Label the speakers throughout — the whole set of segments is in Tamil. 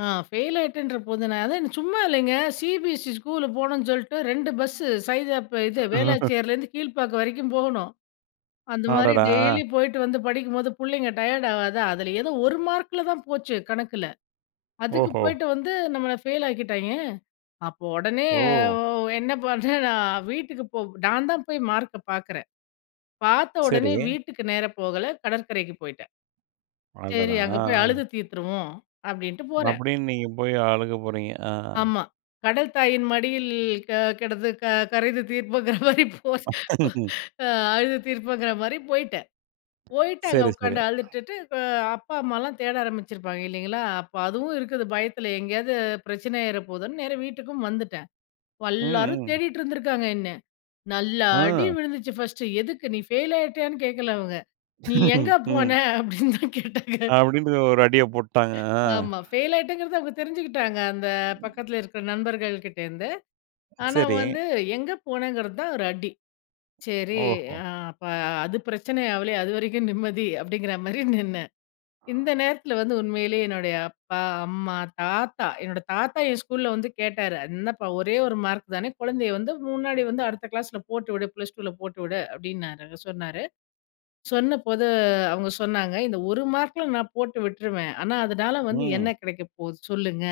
Speaker 1: ஆ ஃபெயில் ஆயிட்டேன்ற போது, நான் தான் சும்மா இல்லைங்க. சிபிஎஸ்இ ஸ்கூலுக்கு போனும்னு சொல்லிட்டு, 2 பஸ்ஸு. சைதாப் பே இது
Speaker 2: ஆஹா.
Speaker 1: வேளாச்சேரிலேருந்து, கீழ்பாக்கம் வரைக்கும் போகணும். அந்த மாரி
Speaker 2: அடடா!
Speaker 1: டெய்லி போய்ட்டு வந்து படிக்கும்போது பிள்ளைங்க டயர்ட் ஆகாதா? அதுல, ஏதோ ஒரு மார்க்குல தான் போச்சு. கணக்குல. அதுக்கு
Speaker 2: ஓஹோ!
Speaker 1: போய்ட்டு வந்து நம்மளை ஃபெயில் ஆக்கிட்டாய்ங்க. அப்போ உடனே
Speaker 2: ஓ!
Speaker 1: ஒ என்ன பண்டேன் நான்? வீட்டுக்கு போ நான்தான் போய் மார்க்க பார்க்குறேன். பார்த்த
Speaker 2: சரி.
Speaker 1: உடனே வீட்டுக்கு நேரா போகல. கடற்கரைக்கு போய்ட்டேன். சரி.
Speaker 2: அடடா!
Speaker 1: அங்கே போய்
Speaker 2: ஆ.
Speaker 1: அழுது தீர்த்துருவோம், அப்படின்ட்டு போறேன்.
Speaker 2: அப்படின்னு நீங்க போய் அழுக போறீங்க. ஆ.
Speaker 1: ஆமா, கடல் தாயின் மடியில் க கிடந்து க கரைந்து தீர்ப்போம்ங்கற மாரி போ ஸ் அ அழுது தீர்ப்போங்கிற மாரி போயிட்டேன். போயிட்டு அங்கே
Speaker 2: சரி, சரி.
Speaker 1: உக்காந்து அழுதுட்டு அ அப்பா, அம்மாலாம் தேட ஆரம்பிச்சிருப்பாங்க, இல்லைங்களா? அப்போ அதுவும் இருக்குது பயத்தில. எங்கேயாவது பிரச்சனை ஆயிர போதுன்னு நேரா வீட்டுக்கும் வந்துட்டேன். வ
Speaker 2: ம்,
Speaker 1: எல்லாரும்
Speaker 2: ம்.
Speaker 1: தேடிட்டு இருந்துருக்காங்க, என்னை. நல்லா அடி
Speaker 2: ஆ.
Speaker 1: விழுந்துச்சு, ஃபர்ஸ்ட்டு. "எதுக்கு? நீ ஃபெயில் ஆயிடியானு கேட்கல, அவங்க. நீ எங்கே போன?"
Speaker 2: ம்.
Speaker 1: அப்படின்னு தான் கேட்டாங்க.
Speaker 2: அப்படின்டு ஒரு அடியை போட்டுட்டாங்க, அ.
Speaker 1: ஆமா, ஃபெயில் ஆகிட்டேன்றத அவங்க தெரிஞ்சுக்கிட்டாங்க, அந்த பக்கத்தில இருக்கிற நண்பர்கள் கிட்ட இருந்து. ஆனா
Speaker 2: சரி.
Speaker 1: வந்து எங்கே போனேங்கிறது தான் ஒரு அடி. சரி.
Speaker 2: ஓஹோ!
Speaker 1: ஆ அப்ப அது பிரச்சனை ஆகலையே, அது வரைக்கும் நிம்மதி, அப்படிங்கிற மாரி நின்னேன். இந்த நேரத்துல வந்து உண்மையிலேயே என்னுடைய அப்பா, அம்மா, தாத்தா என்னுடைய தாத்தா என் ஸ்கூல்ல வந்து கேட்டாரு. "என்னப்பா! ஒரே 1 மார்க் தானே! குழந்தையை வந்து முன்னாடி வந்து அடுத்த கிளாஸ்ல போட்டு விடு. +2ல போட்டு விடு." அப்படின்னாரு. சொன்னாரு. சொன்ன போது, அவுங்க சொன்னாங்க, "இந்த ஒரு மார்க்குல நான் போட்டு விட்ருவேன். ஆனா அதுனால வந்து
Speaker 2: ம்.
Speaker 1: என்ன கிடைக்க போகுது. சொல்லுங்க.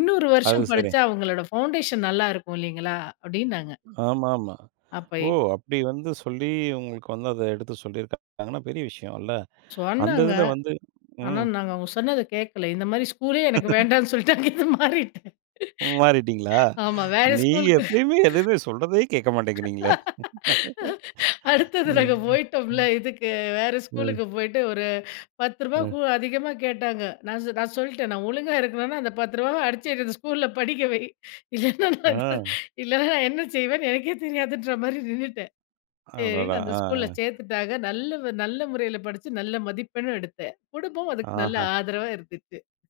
Speaker 1: இன்னொரு
Speaker 2: அது
Speaker 1: வருஷம்
Speaker 2: சரி.
Speaker 1: படிச்சா அவுங்களோட பவுண்டேஷன் நல்லா இருக்கும், இல்லைங்களா?" அப்டினாங்க.
Speaker 2: ஆமாமா.
Speaker 1: அப்ப
Speaker 2: ஓ!
Speaker 1: இப்
Speaker 2: அப்படி வந்து சொல்லி, உங்களுக்கு வந்து அதை எடுத்து சொல்லியிருக்கா ங்கன்னா பெரிய விஷயம்ல, அந்த
Speaker 1: சொன்னாங்க.
Speaker 2: இதில வந்து
Speaker 1: ஆனா,
Speaker 2: ம்.
Speaker 1: நாங் அவுங்க சொன்னதை கேட்கல. இந்த மாரி ஸ்கூலே எனக்கு வேண்டாம்னு சொல்லிட்டு, அங்க இருந்து மாறிட்டேன்.
Speaker 2: ம் மாறிட்டிங்களா?
Speaker 1: ஆமா. வேற
Speaker 2: நீ
Speaker 1: ஸ்கூல்க்கு.
Speaker 2: எப்பவுமே எதுவுமே சொல்றதையே கேட்க மாட்டேங்கிறீங்களே!
Speaker 1: அடுத்தது
Speaker 2: ம்.
Speaker 1: நாங்க போய்டோம்ல.
Speaker 2: ம்.
Speaker 1: இதுக்கு. வேறு
Speaker 2: ம்.
Speaker 1: ஸ்கூலுக்கு போய்ட்டு, ஒரு ரூ. 10
Speaker 2: ம்.
Speaker 1: கூ அதிகமா கேட்டாங்க. நான் சொ நான் சொல்லிட்டேன். நான் ஒழுங்கா இருக்கணும்னா, அந்த ரூ. 10வ அடிச்சி என்ன அந்த ஸ்கூல்ல படிக்க வை. இல்லைனா நான்
Speaker 2: ஆ.
Speaker 1: இல்லைனா நான் என்ன செய்வேன்னு எனக்கே தெரியாதுன்ற மாரி நின்னுட்டேன்.
Speaker 2: அடடா.
Speaker 1: சரின்னு அந்த
Speaker 2: ஆ. ஆ.
Speaker 1: ஸ்கூலில் சேர்த்துட்டாங்க, நல்ல வ நல்ல முறையில படிச்சி நல்ல மதிப்பெண்ணும் எடுத்தேன். குடும்பம் அதுக்கு நல்ல
Speaker 2: ஆஹா.
Speaker 1: ஆதரவா இருந்துச்சு.